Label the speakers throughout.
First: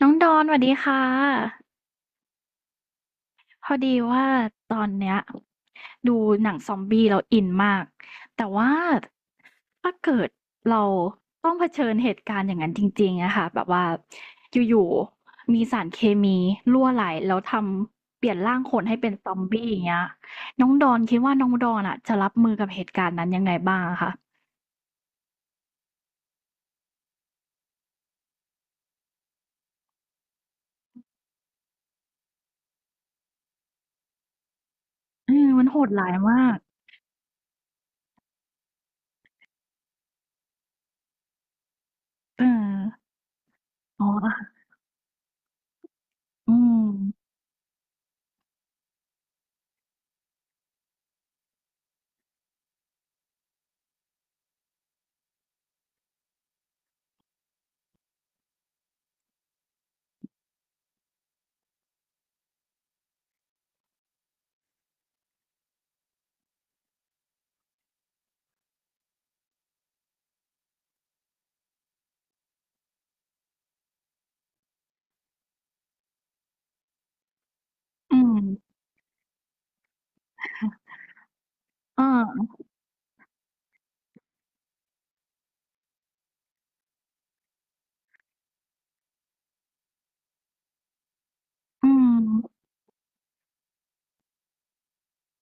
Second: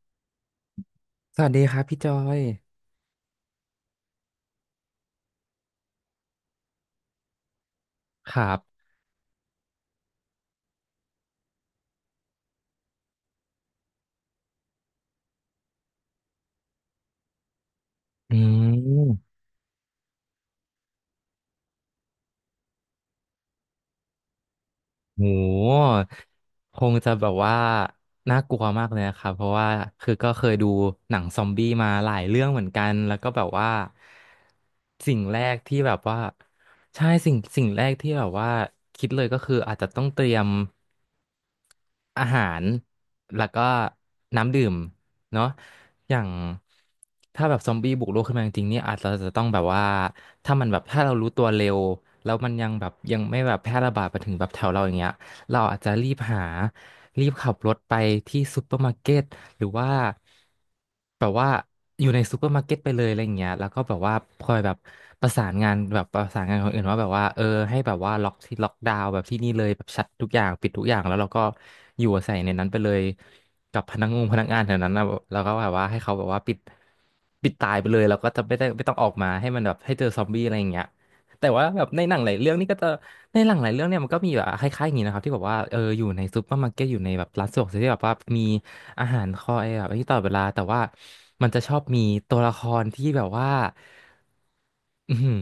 Speaker 1: น้องดอนสวัสดีค่
Speaker 2: สวัสดี
Speaker 1: ะ
Speaker 2: ครับพี่จอย
Speaker 1: พอดีว่าตอนเนี้ยดูหนังซอมบี้เราอินมาก
Speaker 2: ค
Speaker 1: แต่
Speaker 2: รับ
Speaker 1: ว่าถ้าเกิดเราต้องเผชิญเหตุการณ์อย่างนั้นจริงๆอะค่ะแบบว่าอยู่ๆมีสารเคมีรั่วไหลแล้วทำเปลี่
Speaker 2: อื
Speaker 1: ยนร่างคนให้เป็นซ
Speaker 2: ม
Speaker 1: อมบี้อย่างเงี้ยน้องดอนคิดว่าน้องดอนอะจะรับมือกับเหตุการณ์นั้นยังไงบ้างอะคะ
Speaker 2: โหคงจะแบบว่าน่ากลัวมากเลยนะครับเพราะว่าคือก็เคยดูหนังซอมบี้มาหลายเรื่องเหมือนกันแล้วก็แบบว่าสิ่ง
Speaker 1: เอ
Speaker 2: แร
Speaker 1: อ
Speaker 2: ก
Speaker 1: มัน
Speaker 2: ที่
Speaker 1: โหด
Speaker 2: แบบ
Speaker 1: ร้าย
Speaker 2: ว่า
Speaker 1: มาก
Speaker 2: ใช่สิ่งแรกที่แบบว่าคิดเลยก็คืออาจจะต้องเตรียมอาหา
Speaker 1: เออ
Speaker 2: รแล้วก็
Speaker 1: อ๋อ
Speaker 2: น้ำ
Speaker 1: อ
Speaker 2: ดื่ม เนาะอย่าง
Speaker 1: อืม
Speaker 2: ถ้าแบบซอมบี้บุกโลกขึ้นมาจริงๆนี่อาจจะต้องแบบว่า ถ้ามันแบบ ถ้าเรารู้ตัวเร็ว แล้วมันยังแบบยังไม่แบบแพร่ระบาดไปถึงแบบแถวเราอย่างเงี้ยเราอาจจะรีบหา รีบขับรถไปที่ซูเปอร์มาร์เก็ตหรือว่าแบบว่าอยู่ในซูเปอร์มาร์เก็ตไปเลยอะไรอย่างเงี้ยแล้วก็แบบว่าคอยแบบประสานงานคนอื่นว่าแบบว่าเออให้แบบว่าล็อกที่ล็อกดาวน์แบบที่นี่เลยแบบชัดทุกอย่างปิดทุกอย่างแล้วเราก็อยู่อาศัยในนั้นไปเลยกับพนักงานแถวนั้นนะแล้วก็แบบว่าให้เขาแบบว่าปิดตายไปเลยแล้ว
Speaker 1: อื
Speaker 2: ก็
Speaker 1: ม
Speaker 2: จะไม่ต้องออกมาให้มันแบบให้เจอซอมบี้อะไรอย่างเงี้ย แต่ว่าแบบในหนังหลาย
Speaker 1: อ่า
Speaker 2: เรื่องนี่ก็จะในหนังหลายเรื่องเนี่ยมันก็มีแบบคล้ายๆอย่างนี้นะครับที่แบบว่าเอออยู่ในซูเปอร์มาร์เก็ตอยู่ในแบบร้านสะดวกซื้อที่แบบว่ามีอาหารคอยแบบที่ตลอดเวลาแต่ว่ามันจะชอบ
Speaker 1: อื
Speaker 2: มี
Speaker 1: ม
Speaker 2: ตัวละครที่แบบว่าอือหือ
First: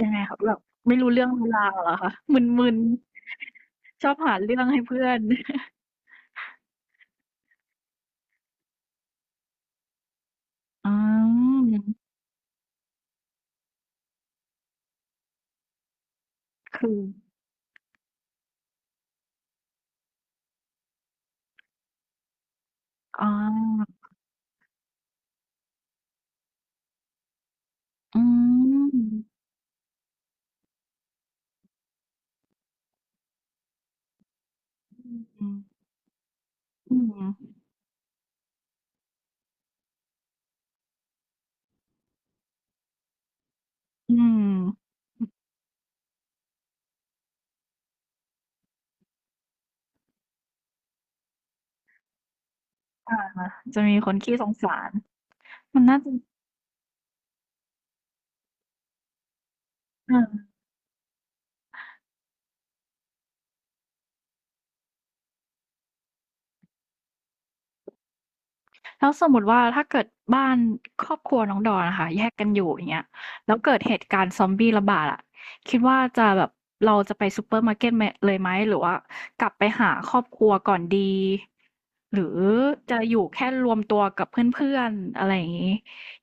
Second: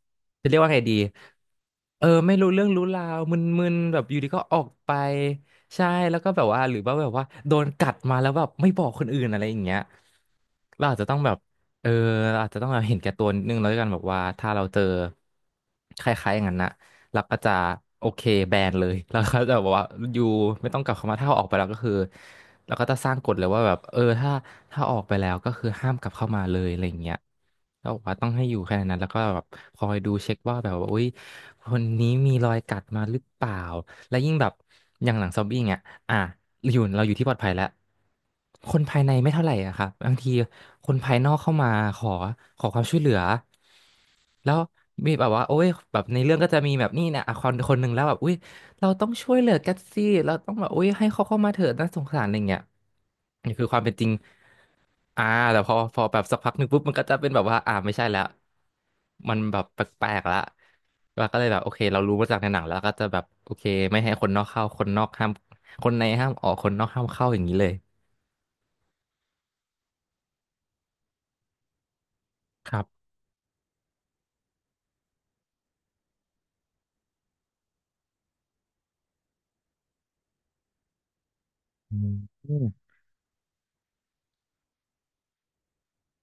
Speaker 1: ยังไงครับ
Speaker 2: จะ
Speaker 1: แบ
Speaker 2: เรีย
Speaker 1: บ
Speaker 2: กว่าไงดี
Speaker 1: ไม่รู้เรื่องรู้ราวเหรอ
Speaker 2: เออ
Speaker 1: คะ
Speaker 2: ไม่รู้เรื่อง
Speaker 1: มึน
Speaker 2: รู้ราวมึนๆแบ
Speaker 1: ๆ
Speaker 2: บ
Speaker 1: ชอ
Speaker 2: อ
Speaker 1: บ
Speaker 2: ยู่ดี
Speaker 1: หา
Speaker 2: ก็อ
Speaker 1: เรื่
Speaker 2: อ
Speaker 1: อง
Speaker 2: ก
Speaker 1: ให้
Speaker 2: ไป
Speaker 1: เพื่อน
Speaker 2: ใช่แล้วก็แบบว่าหรือว่าแบบว่าโดนกัดมาแล้วแบบไม่บอกคนอื่นอะไรอย่างเงี้ยเรา
Speaker 1: อื
Speaker 2: อาจจะต้องแบบ เออ
Speaker 1: ม
Speaker 2: เราอาจจะต้องเห็นแก่ตัวนิดนึงแล้วกันแบบว่าถ้าเราเจอคล้ายๆอย่างนั้นนะ
Speaker 1: คือ
Speaker 2: เราก็จะโอเคแบนเลย แล้วก็จะบอกว่าอยู่ไม่ต้องกลับเข้ามาถ้าเอาออกไปแล้วก็คือเราก็จะสร้าง
Speaker 1: อ๋
Speaker 2: กฎเลยว่าแบบเอ
Speaker 1: อ
Speaker 2: อถ้าออกไปแล้วก็คือห้ามกลับเข้ามาเลยอะไรอย่างเงี้ยแล้วบอกว่า
Speaker 1: อื
Speaker 2: ต้องให้อยู่แค่ในนั้นแล้ว
Speaker 1: ม
Speaker 2: ก็แบบคอยดูเช็คว่าแบบว่าอุ้ยคนนี้มีรอยกัดมาหรือเปล่าและยิ่งแบบอ
Speaker 1: อ
Speaker 2: ย่างหลังซอม
Speaker 1: ืม
Speaker 2: บี้เงี้ย อ่ะอยู่
Speaker 1: อื
Speaker 2: เราอยู่ที่ปลอดภัย
Speaker 1: ม
Speaker 2: แล้วคนภายในไม่เท่าไหร่อะครับบางทีคนภายนอกเข้ามาขอขอความช่วยเหลือ
Speaker 1: อืม
Speaker 2: แล้วมีแบบว่าโอ้ยแบบในเรื่องก็จะมีแบบนี่เนี่ยอ่ะคนคนหนึ่งแล้วแบบอุ้ยเราต้องช่วยเหลือกันสิเราต้องแบบอุ้ยให้เขาเข้ามาเถิดน่าสงสารอะไรเงี้ย
Speaker 1: อา
Speaker 2: นี่คือควา
Speaker 1: จะ
Speaker 2: มเป็น
Speaker 1: มี
Speaker 2: จริ
Speaker 1: ค
Speaker 2: ง
Speaker 1: นขี้สงสาร
Speaker 2: อ่าแต่
Speaker 1: มัน
Speaker 2: พ
Speaker 1: น่า
Speaker 2: อ
Speaker 1: จะ
Speaker 2: แบบสักพักหนึ่งปุ๊บมันก็จะเป็นแบบว่าอ่าไม่ใช่แล้วมันแบบแปลกๆละ
Speaker 1: เออ
Speaker 2: เราก็เลยแบบโอเคเรารู้มาจากในหนังแล้วก็จะแบบโอเคไม่ให้คนนอกเข้าคนในห้ามออกคนนอกห้ามเข้าอย่างนี้เลย
Speaker 1: แล้วสมมุติว่าถ้าเกิดบ้านครอบครัวน้องดอนอะค่ะแยกกันอยู่
Speaker 2: ค
Speaker 1: อ
Speaker 2: รั
Speaker 1: ย่างเงี้
Speaker 2: บ
Speaker 1: ยแล้วเกิดเหตุการณ์ซอมบี้ระบาดอะคิดว่าจะแบบเราจะไปซูเปอร์มาร์เก็ตมเลยไหมหรือว่ากลับไปหาครอบครัวก่อนดี
Speaker 2: อื
Speaker 1: หรือ
Speaker 2: ม
Speaker 1: จะอยู่แค่รวมตัวกับเพื่อนๆอะไรอย่างงี้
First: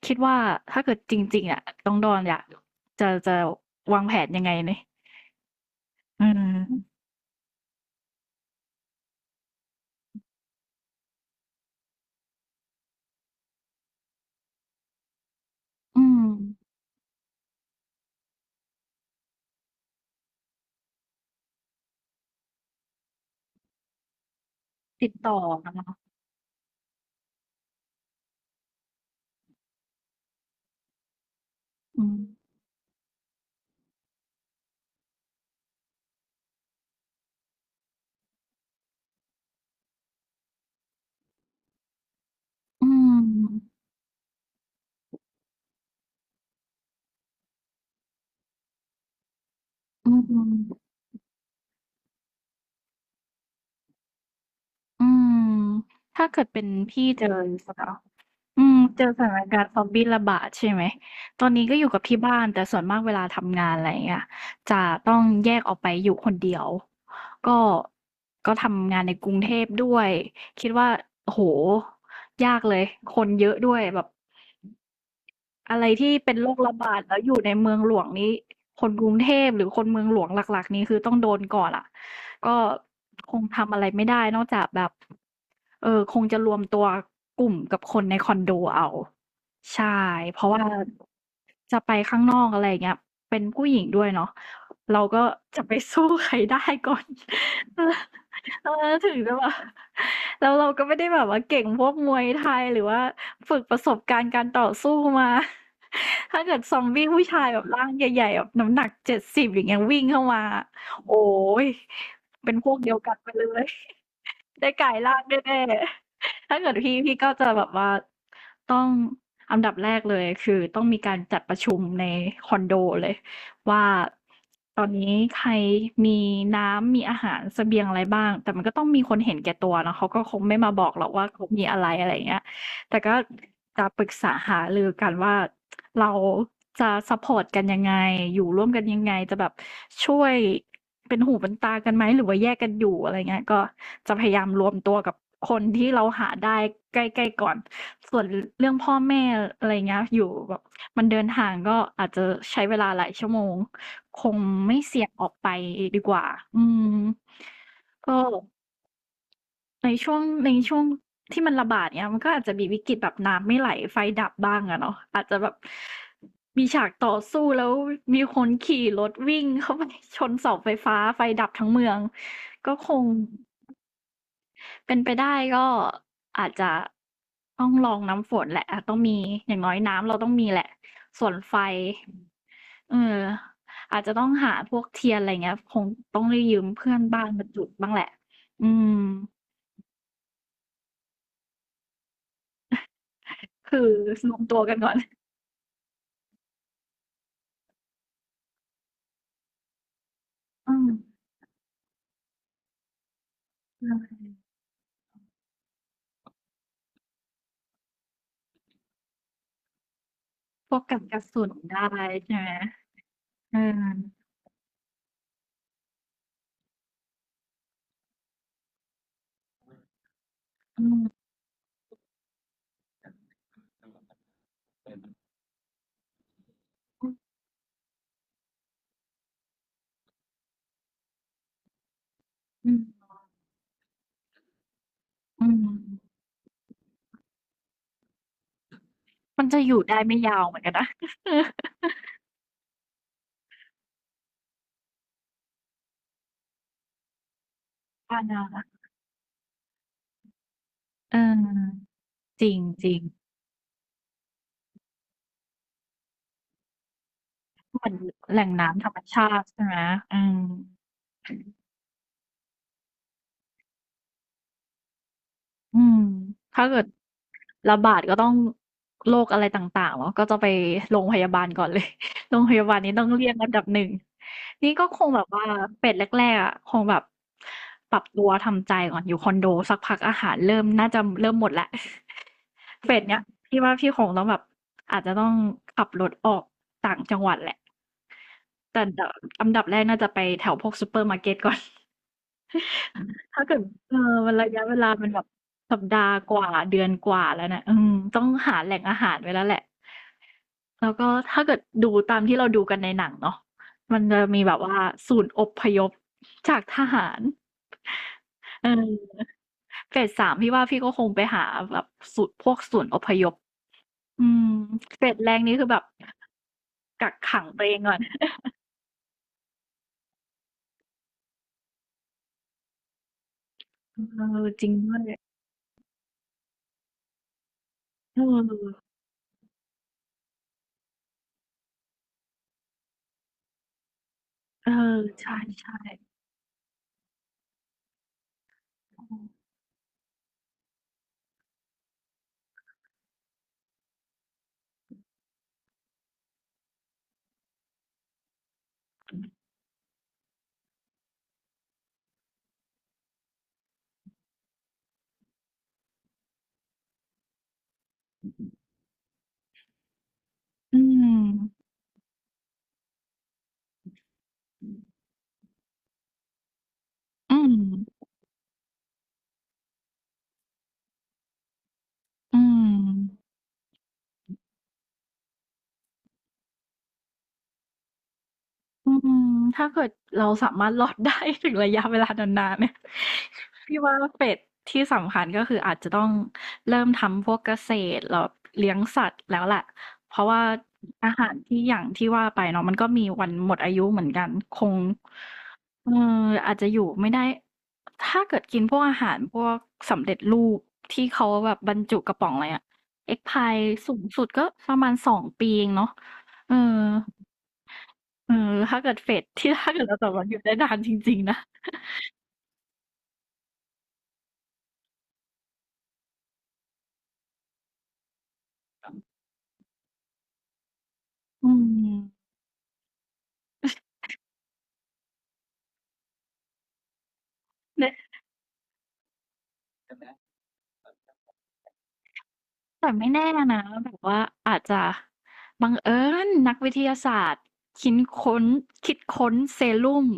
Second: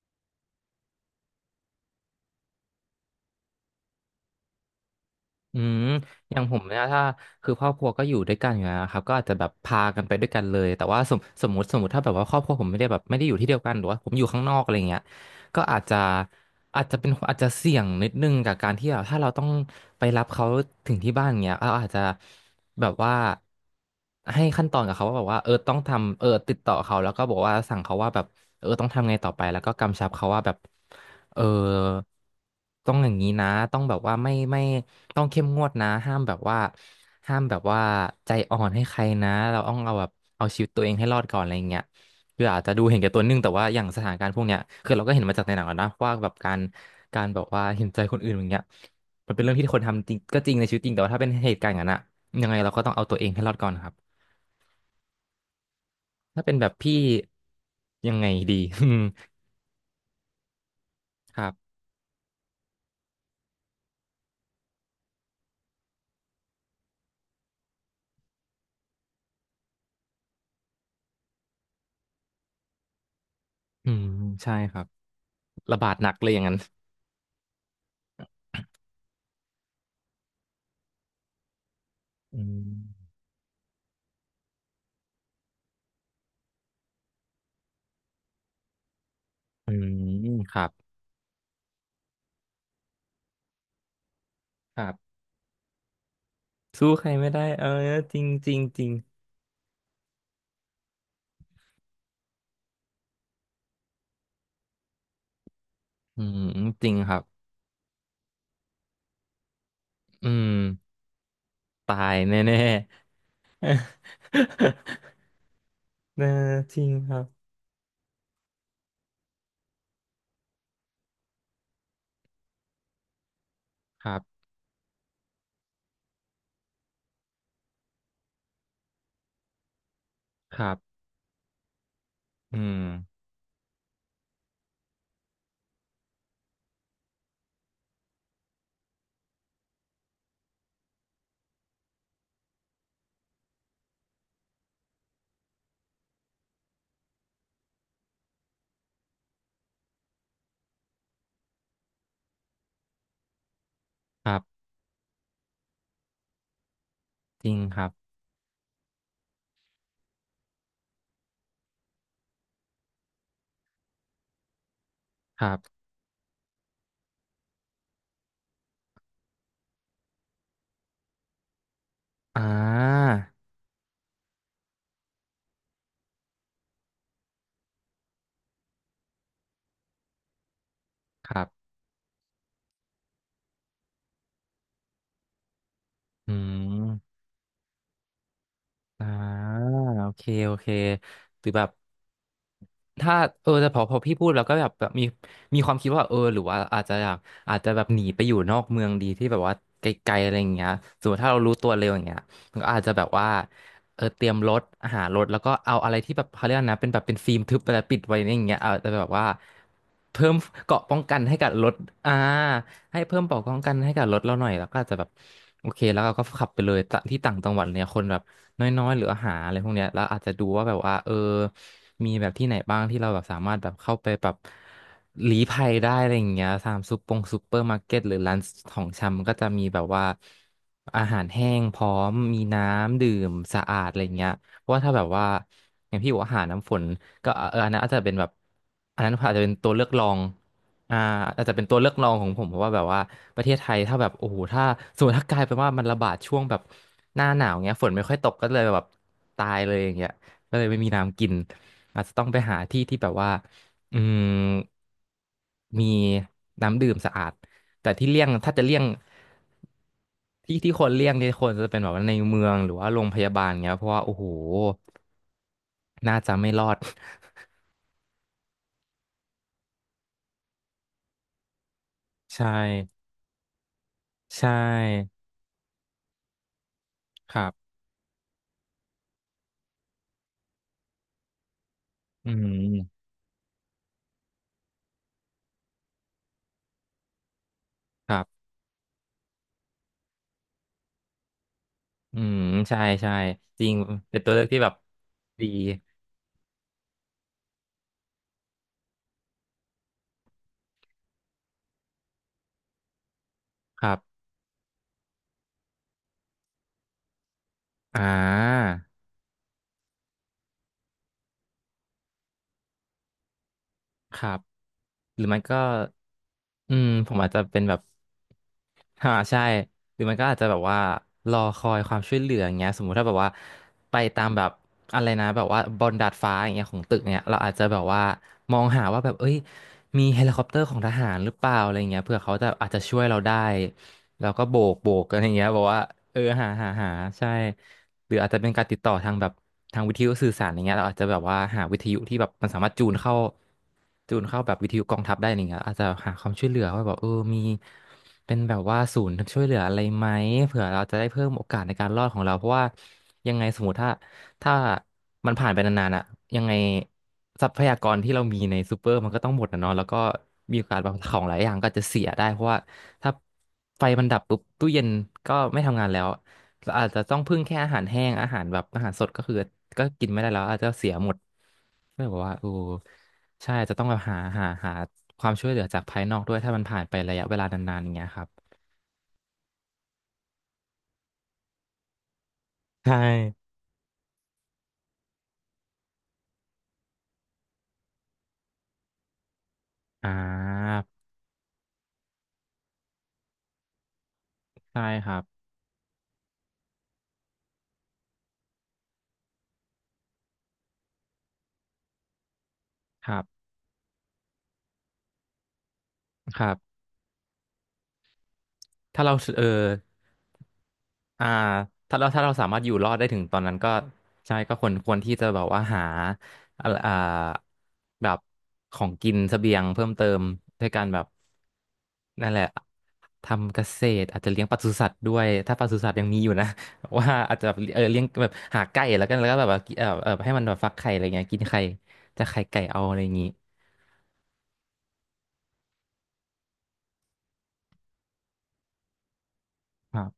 Speaker 1: คิดว่าถ้าเกิดจริงๆอะน้องดอนอยากจะวางแผนยังไงนี่
Speaker 2: อืม
Speaker 1: อื
Speaker 2: อย่างผมเนี่ยถ้า
Speaker 1: ม
Speaker 2: คือครอบครัวก็อยู่ด้วยกันอยู่แล้วนะครับก็อาจจะแบบพากันไปด้วยกันเลยแต่ว่าสมมติถ้าแบบว่าครอบครัวผมไม่ได้แบบไม่ได้อยู่ที่เดียวกันหรือว่าผมอยู่ข้างนอกอะไรเงี้ย ก็อาจจะ
Speaker 1: อืม
Speaker 2: อาจจะเป็นอาจจะเสี่ยงนิดนึงกับการที่แบบถ้าเราต้องไปรับเขาถึงที่บ้านเงี้ยเราอาจจะแบบว่าให้ขั้นตอนกับเขา
Speaker 1: ติด
Speaker 2: ว่าแบบ
Speaker 1: ต่อ
Speaker 2: ว่าเออ
Speaker 1: กั
Speaker 2: ต้
Speaker 1: น
Speaker 2: อง
Speaker 1: เนาะ
Speaker 2: ทำเออติดต่อเขาแล้วก็บอกว่าสั่งเขาว่าแบบเออต้องทำไงต่อไปแล้วก็กำชับเขาว่าแบบเออ
Speaker 1: อืม
Speaker 2: ต้องอย่างนี้นะต้องแบบว่าไม่ต้องเข้มงวดนะห้ามแบบว่าห้ามแบบว่าใจอ่อนให้ใครนะเราต้องเอาแบบเอาชีวิตตัวเองให้รอดก่อนอะไรอย่างเงี้ย คืออาจจะดู
Speaker 1: อื
Speaker 2: เห็นแก่ตั
Speaker 1: ม
Speaker 2: วนึงแต่ว่าอย่างสถานการณ์พวกเนี้ยคือเราก็เห็นมาจากในหนังแล้วนะว่าแบบการแบบว่าเห็นใจคนอื่นอย่างเงี้ยมันเป็นเรื่องที่คนทำ
Speaker 1: อื
Speaker 2: จริง
Speaker 1: ม
Speaker 2: ก็จริงในชีวิตจริงแต่ว่าถ้าเป็นเหตุการณ์อย่างนั้นอะยังไงเราก็ต้องเอาตัวเองให้รอดก่อนครับ
Speaker 1: อืมถ้าเกิ
Speaker 2: ถ้า
Speaker 1: ด
Speaker 2: เป็น
Speaker 1: เป็
Speaker 2: แบ
Speaker 1: น
Speaker 2: บพี่
Speaker 1: พี่เจอสถาน
Speaker 2: ยังไงดี
Speaker 1: อืม
Speaker 2: อืม
Speaker 1: เจอสถานการณ์ซอมบี้ระบาดใช่ไหม
Speaker 2: ค
Speaker 1: ตอ
Speaker 2: รั
Speaker 1: นนี้
Speaker 2: บ
Speaker 1: ก็อยู่กับที่บ้านแต่ส่วนมากเวลาทำงานอะไรเงี้ยจะต้องแยกออกไปอยู่คนเดียวก็ก็ทำงานในกรุงเทพด้วยคิดว่าโอ้โหยากเลยคนเยอะด้วย
Speaker 2: อื
Speaker 1: แบ
Speaker 2: ม
Speaker 1: บ
Speaker 2: ใช่ครับระ
Speaker 1: อะไร
Speaker 2: บาดหนั
Speaker 1: ที่
Speaker 2: กเลย
Speaker 1: เป็
Speaker 2: อ
Speaker 1: น
Speaker 2: ย่าง
Speaker 1: โร
Speaker 2: นั้น
Speaker 1: คระบาดแล้วอยู่ในเมืองหลวงนี้คนกรุงเทพหรือคนเมืองหลวงหลักๆนี้คือต้องโดนก่อนอะ
Speaker 2: อื
Speaker 1: ก็
Speaker 2: ม
Speaker 1: คงทำอะไรไม่ได้นอกจากแบบเออคงจะรวมตัวกลุ่มกับคนในคอนโดเอา
Speaker 2: อื
Speaker 1: ใช่
Speaker 2: ม
Speaker 1: เพราะ
Speaker 2: ค
Speaker 1: ว่า
Speaker 2: รับ
Speaker 1: จะไปข้างนอกอะไรอย่างเงี้ยเป็นผู้หญิงด้วยเนาะ
Speaker 2: ครั
Speaker 1: เรา
Speaker 2: บ
Speaker 1: ก็จะไปสู้ใครได้
Speaker 2: สู้
Speaker 1: ก่อ
Speaker 2: ใค
Speaker 1: น
Speaker 2: รไม่ได้เออ
Speaker 1: เออ
Speaker 2: จริงจริง
Speaker 1: เออ
Speaker 2: จริง
Speaker 1: ถึงจะแบบ แล้วเราก็ไม่ได้แบบว่าเก่งพวกมวยไทยหรือว่าฝึกประสบการณ์การต่อสู้มา
Speaker 2: อื ม
Speaker 1: ถ้าเกิดซอ
Speaker 2: จ
Speaker 1: ม
Speaker 2: ริง
Speaker 1: บี้
Speaker 2: ครับ
Speaker 1: ผู้ชายแบบร่างใหญ่ๆแบบน้ำหนัก70อย่างเงี้ยวิ่งเข้า
Speaker 2: อื
Speaker 1: มา
Speaker 2: ม
Speaker 1: โอ้ย
Speaker 2: ตาย
Speaker 1: เป็
Speaker 2: แน่
Speaker 1: นพวกเดียว
Speaker 2: ๆ
Speaker 1: กันไปเลย ได้กลายร่างแน่
Speaker 2: เออ
Speaker 1: ๆถ้าเกิ
Speaker 2: จ
Speaker 1: ด
Speaker 2: ริง
Speaker 1: พี่
Speaker 2: ค
Speaker 1: พี่
Speaker 2: รับ
Speaker 1: ก็จะแบบว่าต้องอันดับแรกเลยคือต้องมีการจัดประชุมในคอนโดเลย ว่า
Speaker 2: ครับ
Speaker 1: ตอนนี้ใครมีน้ำมีอาหารเสบียงอะไรบ้างแต่มันก็ต้องมีคนเห็นแก่ตัวเนาะเขาก็คงไม่
Speaker 2: ครั
Speaker 1: มาบอก
Speaker 2: บ
Speaker 1: หรอกว่าเขามีอะไรอะไรอย่างเงี้ย
Speaker 2: อืม
Speaker 1: แต่ก็จะปรึกษาหารือกันว่าเราจะซัปพอร์ตกันยังไงอยู่ร่วมกันยังไงจะแบบช่วยเป็นหูเป็นตากันไหมหรือว่าแยกกันอยู่อะไรเงี้ยก็จะพยายามรวมตัวกับคนที่เราหาได้ใกล้ๆก่อนส่วนเรื่องพ่อแม่อะไรเงี้ยอยู่แบบ มันเดินทางก็อาจจะใช้เวลาหลายชั่วโมงค
Speaker 2: ครั
Speaker 1: ง
Speaker 2: บ
Speaker 1: ไม่เสี่ยงออกไปดีกว่าอืม
Speaker 2: จริงครับ
Speaker 1: ก็ในช่วงที่มันระบาดเงี้ยมันก็อาจจะมีวิกฤตแบบน้ำไม่ไหลไฟดับบ้างอะเนาะอาจจะ
Speaker 2: ค
Speaker 1: แบ
Speaker 2: รั
Speaker 1: บ
Speaker 2: บ
Speaker 1: มีฉากต่อสู้แล้วมีคนขี่รถวิ่งเข้าไป ชนเสาไฟฟ้าไฟดับทั้งเมือง
Speaker 2: อ่
Speaker 1: ก็คง
Speaker 2: า
Speaker 1: เป็นไปได้ก็อาจจะต้องลองน้ำฝนแหละอาจต้องมีอย่างน้อยน้ำเราต้องมีแหละส่
Speaker 2: ค
Speaker 1: วน
Speaker 2: รั
Speaker 1: ไฟ
Speaker 2: บ
Speaker 1: เอออาจจะต้องหาพวกเทียนอะไรเงี้ยคงต้อง
Speaker 2: อื
Speaker 1: ได้ยืมเพื่อน
Speaker 2: ม
Speaker 1: บ้านมาจุดบ้างแหละอืม
Speaker 2: อ่าโอเคโอเคหรือแบบถ้าแต่พ
Speaker 1: คื
Speaker 2: อ
Speaker 1: อ
Speaker 2: พอพี่พูด
Speaker 1: รว
Speaker 2: แล้
Speaker 1: ม
Speaker 2: วก็
Speaker 1: ตัว
Speaker 2: แบบ
Speaker 1: กัน
Speaker 2: แบ
Speaker 1: ก่
Speaker 2: บ
Speaker 1: อน
Speaker 2: มีความคิดว่าเออหรือว่าอาจจะอยากอาจจะแบบหนีไปอยู่นอกเมืองดีที่แบบว่าไกลๆอะไรอย่างเงี้ย
Speaker 1: อืม
Speaker 2: สมมติถ้าเรารู้ตัวเร็วอย่างเงี้ยมันก็อาจจะแบบว่า
Speaker 1: ใช
Speaker 2: เออเต
Speaker 1: ่
Speaker 2: รียมรถหารถแล้วก็เอาอะไรที่แบบเขาเรียกนะเป็นแบบเป็นฟิล์มทึบอะไรปิดไว้อย่างเงี้ยเอาจจะแบบว่าเพิ่มเก
Speaker 1: พว
Speaker 2: ราะ
Speaker 1: ก
Speaker 2: ป้อ
Speaker 1: กั
Speaker 2: ง
Speaker 1: นก
Speaker 2: กัน
Speaker 1: ระ
Speaker 2: ให้
Speaker 1: สุ
Speaker 2: กั
Speaker 1: น
Speaker 2: บรถ
Speaker 1: ได้
Speaker 2: อ่า
Speaker 1: ใช่ไหม
Speaker 2: ให้เพิ่มเกราะป้อ
Speaker 1: เอ
Speaker 2: งกันให้กับรถ
Speaker 1: อ
Speaker 2: เราหน่อยแล้วก็อาจจะแบบโอเคแล้วเราก็ขับไปเลยตะที่ต่างจังหวัดเนี่ยคนแบบ น้อยๆหรืออาหารอะไรพวกเนี้ยแล้วอาจจะดูว่าแบบ
Speaker 1: อื
Speaker 2: ว่าเออ
Speaker 1: ม
Speaker 2: มีแบบที่ไหนบ้างที่เราแบบสามารถแบบเข้าไปแบบหลีภัยได้อะไรอย่างเงี้ยตามซุปเปอร์มาร์เก็ตหรือร้านของชำก็จะมีแบบว่าอาหารแห้งพร้อมมีน้
Speaker 1: อื
Speaker 2: ำดื่
Speaker 1: ม
Speaker 2: มสะอาดอะไรอย่างเงี้ยเพราะว่าถ้าแบบว่า
Speaker 1: อืม
Speaker 2: อย่างพี่บอกว่าหารน้ำฝนก็เอออันนั้นอาจจะเป็นแบบอันนั้นอาจจะ
Speaker 1: มัน
Speaker 2: เป็น
Speaker 1: จะ
Speaker 2: ตั
Speaker 1: อ
Speaker 2: ว
Speaker 1: ยู่
Speaker 2: เลือก
Speaker 1: ได้
Speaker 2: รอ
Speaker 1: ไม่
Speaker 2: ง
Speaker 1: ยาวเหมือนกันนะ
Speaker 2: อ่า
Speaker 1: เออ
Speaker 2: อาจจะเป็นตัวเลือกรองของผมเพราะว่าแบบว่าประเทศไทยถ้าแบบโอ้โหถ้าสมมติถ้ากลายเป็นว่ามันระบาดช่วงแบบหน้าหนาวเงี้ยฝนไม่ค่อย
Speaker 1: บ้าน
Speaker 2: ตก
Speaker 1: เรา
Speaker 2: ก็เลย
Speaker 1: นะ
Speaker 2: แบบตายเลยอย่างเงี้ยก็เลยไม่มี
Speaker 1: เ
Speaker 2: น้ำกิน
Speaker 1: ออ
Speaker 2: อาจจะต้องไป
Speaker 1: จร
Speaker 2: หาที่
Speaker 1: ิ
Speaker 2: ที่
Speaker 1: ง
Speaker 2: แบ
Speaker 1: ๆ
Speaker 2: บว่าอืมมีน้ำดื่มสะอาด
Speaker 1: เห
Speaker 2: แต่
Speaker 1: มือน
Speaker 2: ที่เลี่ยง
Speaker 1: แหล่ง
Speaker 2: ถ้าจะเลี่ยง
Speaker 1: น้ำธรรมชาติใช่ไหมอืม
Speaker 2: ที่ที่คนเลี่ยงเนี่ยคนจะเป็นแบบว่าในเมืองหรือว่าโรงพยาบาลเงี้ยเพราะว่าโอ้โห
Speaker 1: อืม
Speaker 2: น่าจะไม่ร
Speaker 1: ถ้า
Speaker 2: อด
Speaker 1: เกิดระบาดก็ต้องโรคอะไรต่างๆเนาะก็จะไปโรงพยาบาลก่อนเลย โร ง
Speaker 2: ใช่
Speaker 1: พยาบาลนี้ต้องเรียกอันดับหนึ่ง
Speaker 2: ใช
Speaker 1: นี่ก็คง
Speaker 2: ่
Speaker 1: แบบว่าเป็ดแรกๆอ่ะคงแบบ
Speaker 2: ครับ
Speaker 1: ปรับตัวทำใจก่อนอยู่คอนโดสักพักอาหารเริ่มน่าจะเริ่มหมดละ
Speaker 2: อื
Speaker 1: เป็ด
Speaker 2: ม
Speaker 1: เนี้ยพี่ว่าพี่คงต้องแบบอาจจะต้องขับรถออกต่างจังหวัดแหละ
Speaker 2: ครับ
Speaker 1: แต่อันดับแรกน่าจะไปแถวพวกซูเปอร์มาร์เก็ตก่อน
Speaker 2: อืมใช่ใช่
Speaker 1: ถ้าเกิ
Speaker 2: จ
Speaker 1: ด
Speaker 2: ริง
Speaker 1: เออ
Speaker 2: เป็นตั
Speaker 1: มั
Speaker 2: ว
Speaker 1: น
Speaker 2: เลือก
Speaker 1: ระ
Speaker 2: ที่
Speaker 1: ยะ
Speaker 2: แบบ
Speaker 1: เวลามันแบบ
Speaker 2: ดี
Speaker 1: สัปดาห์กว่าเดือนกว่าแล้วนะอืมต้องหาแหล่งอาหารไว้แล้วแหละแล้วก็ถ้าเกิดดูตามที่เราดูกันในหนังเนาะ
Speaker 2: ครั
Speaker 1: มันจะ
Speaker 2: บ
Speaker 1: มีแบบว่าศูนย์อพยพจากทหาร
Speaker 2: อ่า
Speaker 1: เออเฟสสามพี่ว่าพี่ก็คงไปหาแบบศูนย์พวกศูนย์อพยพ
Speaker 2: ค
Speaker 1: อื
Speaker 2: รับ
Speaker 1: มเฟส
Speaker 2: หรือ
Speaker 1: แร
Speaker 2: มั
Speaker 1: ก
Speaker 2: น
Speaker 1: นี่
Speaker 2: ก็
Speaker 1: คือแบบ
Speaker 2: อืมผ
Speaker 1: กัก
Speaker 2: มอาจจะ
Speaker 1: ขัง
Speaker 2: เป็
Speaker 1: ตั
Speaker 2: น
Speaker 1: ว
Speaker 2: แบ
Speaker 1: เอ
Speaker 2: บ
Speaker 1: งก่อน
Speaker 2: อ่าใช่หรือมันก็อาจจะแบบว่ารอคอยความช่วยเหลืออย่างเงี้ยสมมุติถ้าแบบว่าไปตาม
Speaker 1: เอ
Speaker 2: แบ
Speaker 1: อ
Speaker 2: บ
Speaker 1: จริงด้วย
Speaker 2: อะไรนะแบบว่าบนดาดฟ้าอย่างเงี้ยของตึกเนี่ยเราอาจจะแบบว่า
Speaker 1: เอ
Speaker 2: มองหา
Speaker 1: อ
Speaker 2: ว่าแบบเอ้ย มีเฮลิคอปเตอร์ของทหารหรือเปล่าอะไรเงี้ยเผื่อเขาจะอาจจะช่วยเราได้แล้วก็โบ
Speaker 1: เออ
Speaker 2: กโบกอะไร
Speaker 1: ใช่
Speaker 2: เงี้ยบอกว่าเออหาใช่หรืออาจจะเป็นการติดต่อทางแบบทางวิทยุสื่อสารอะไรเงี้ยเราอาจจะแบบว่าหาวิทยุที่แบบมันสามารถจูนเข้าจูนเข้าแบบวิทยุกองทัพได้อะไรเงี้ยอาจจะหาความช่วยเหลือว่าแบบเออมีเป็นแบบว่าศูนย์ช่วยเหลืออะไรไหมเผื่อเราจะได้เพิ่มโอกาสในการรอดของเราเพราะว่ายังไงสมมติถ้า ถ้ามันผ่านไปนานๆอะยังไงทรัพยากรที่เรามีในซูเปอร์มันก็ต้องหมดนะเนาะแล้วก็มีโอ
Speaker 1: ๆ
Speaker 2: กา
Speaker 1: อื
Speaker 2: สบางของ
Speaker 1: ม
Speaker 2: หลายอย่างก็จะเสียได้เพราะว่าถ้าไฟมันดับปุ๊บตู้เย็นก็ไม่ทำงานแล้วเราอาจจะต้อง
Speaker 1: อื
Speaker 2: พึ่ง
Speaker 1: ม
Speaker 2: แค่อาหารแห้งอาหารแบบอาหารสดก็คือก็กินไม่ได้แล้วอาจจะเสียหมดก็เลยบอกว่า
Speaker 1: อื
Speaker 2: โอ้
Speaker 1: ม
Speaker 2: ใช่จะต้องแบบหาความช่วยเหลือจากภายนอกด้วยถ้ามันผ่านไประยะเวลานานๆอย่างเงี้ยครับ
Speaker 1: อืมถ้าเกิดเราสามารถรอดได้ถึงระยะเวลานานๆเนี่ย
Speaker 2: ใช่
Speaker 1: พี่ว่าเฟสที่สำคัญก็คืออาจจะต้องเริ่มทำพวกเกษตรแล้วเลี้ยงสัตว์แล้วแหละ
Speaker 2: อ่
Speaker 1: เพราะว่า
Speaker 2: า
Speaker 1: อาหารที่อย่างที่ว่าไปเนาะมันก็มีวันหมดอายุเหมือนกันคง
Speaker 2: ใช่ครับ
Speaker 1: เอ่ออาจจะอยู่ไม่ได้ถ้าเกิดกินพวกอาหารพวกสำเร็จรูปที่เขาแบบบรรจุกระป๋องอะไรอะ
Speaker 2: ครั
Speaker 1: Egg
Speaker 2: บ
Speaker 1: Pie สูงสุดก็ประมาณ2 ปีเองเนาะ
Speaker 2: ครั
Speaker 1: เออ
Speaker 2: บ
Speaker 1: เออถ้าเกิด
Speaker 2: ถ้า
Speaker 1: เฟ
Speaker 2: เรา
Speaker 1: ส
Speaker 2: เออ
Speaker 1: ที่ ถ้าเกิดเราสามารถอยู่ได้นานจริง
Speaker 2: อ่า
Speaker 1: ๆนะ
Speaker 2: ถ้าเราสามารถอยู่รอดได้ถึงตอนนั้นก็ใช่ก็ควรที่จะแบบว่าหาอ่าอ่าแบบของกินเสบียงเพิ่มเติมด้วยการแบบ
Speaker 1: อื
Speaker 2: นั่น
Speaker 1: ม
Speaker 2: แหละทำเกษตรอาจจะเลี้ยงปศุสัตว์ด้วยถ้าปศุสัตว์ยังมีอยู่นะ ว่าอาจจะแบบเออ
Speaker 1: เนี่ย
Speaker 2: เลี้ยงแบบหาไก่แล้วกันแล้วก็แบบว่าเออให้มันแบบฟักไข่อะไรเงี้ยกินไข่จะไข่ไก่เอา
Speaker 1: แต่
Speaker 2: อะไรอ
Speaker 1: ไม่
Speaker 2: ย่างงี้
Speaker 1: แน่นะแบบว่าอาจจะบังเอิญนักวิทยาศาสตร์คิ้นค้นคิดค้นเซ
Speaker 2: ค
Speaker 1: รุ่
Speaker 2: รั
Speaker 1: ม
Speaker 2: บ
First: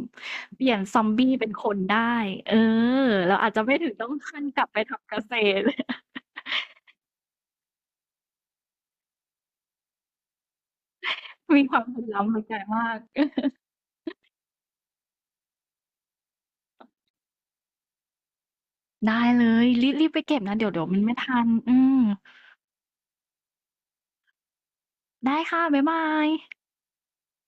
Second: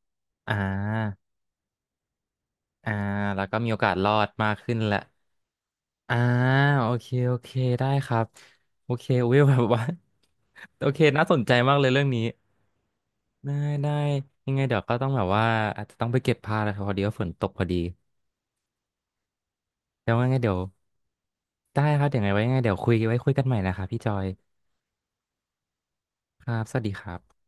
Speaker 2: อ่า
Speaker 1: เปลี่ยนซอมบี้เป็นคนได้เออ
Speaker 2: อ่า
Speaker 1: เรา
Speaker 2: แล้ว
Speaker 1: อาจ
Speaker 2: ก็
Speaker 1: จะ
Speaker 2: มี
Speaker 1: ไม่
Speaker 2: โอ
Speaker 1: ถึ
Speaker 2: กา
Speaker 1: ง
Speaker 2: สร
Speaker 1: ต้อง
Speaker 2: อด
Speaker 1: ขั้น
Speaker 2: มาก
Speaker 1: กลับ
Speaker 2: ขึ้
Speaker 1: ไป
Speaker 2: นแหละ
Speaker 1: ทำเกษตร
Speaker 2: อ่าโอเคโอเคได้ครับโอเคอุ้ยแบบว่า โอเคน่าสนใจ
Speaker 1: มีค
Speaker 2: มาก
Speaker 1: วา
Speaker 2: เล
Speaker 1: ม
Speaker 2: ย
Speaker 1: เห
Speaker 2: เรื่
Speaker 1: ลื่
Speaker 2: อ
Speaker 1: อ
Speaker 2: ง
Speaker 1: ม
Speaker 2: นี้
Speaker 1: ล้ำทางไกลมาก
Speaker 2: ได้ได้ยังไงเดี๋ยวก็ต้องแบบว่าอาจจะต้องไปเก็บผ้าแล้วครับพอดีว่าฝนตกพอดี
Speaker 1: ได้เลยรีบรี
Speaker 2: แล้
Speaker 1: บ
Speaker 2: ว
Speaker 1: ไป
Speaker 2: ว่าไง
Speaker 1: เก็บ
Speaker 2: เดี๋ย
Speaker 1: นะ
Speaker 2: ว
Speaker 1: เดี๋ยวมันไม่ทันอื
Speaker 2: ได้
Speaker 1: ม
Speaker 2: ครับเดี๋ยวไงไว้ยังไงเดี๋ยวคุยกันใหม่นะครับพี่จอย
Speaker 1: ได้ค่ะบ๊ายบาย
Speaker 2: ครับสวัสดีครับ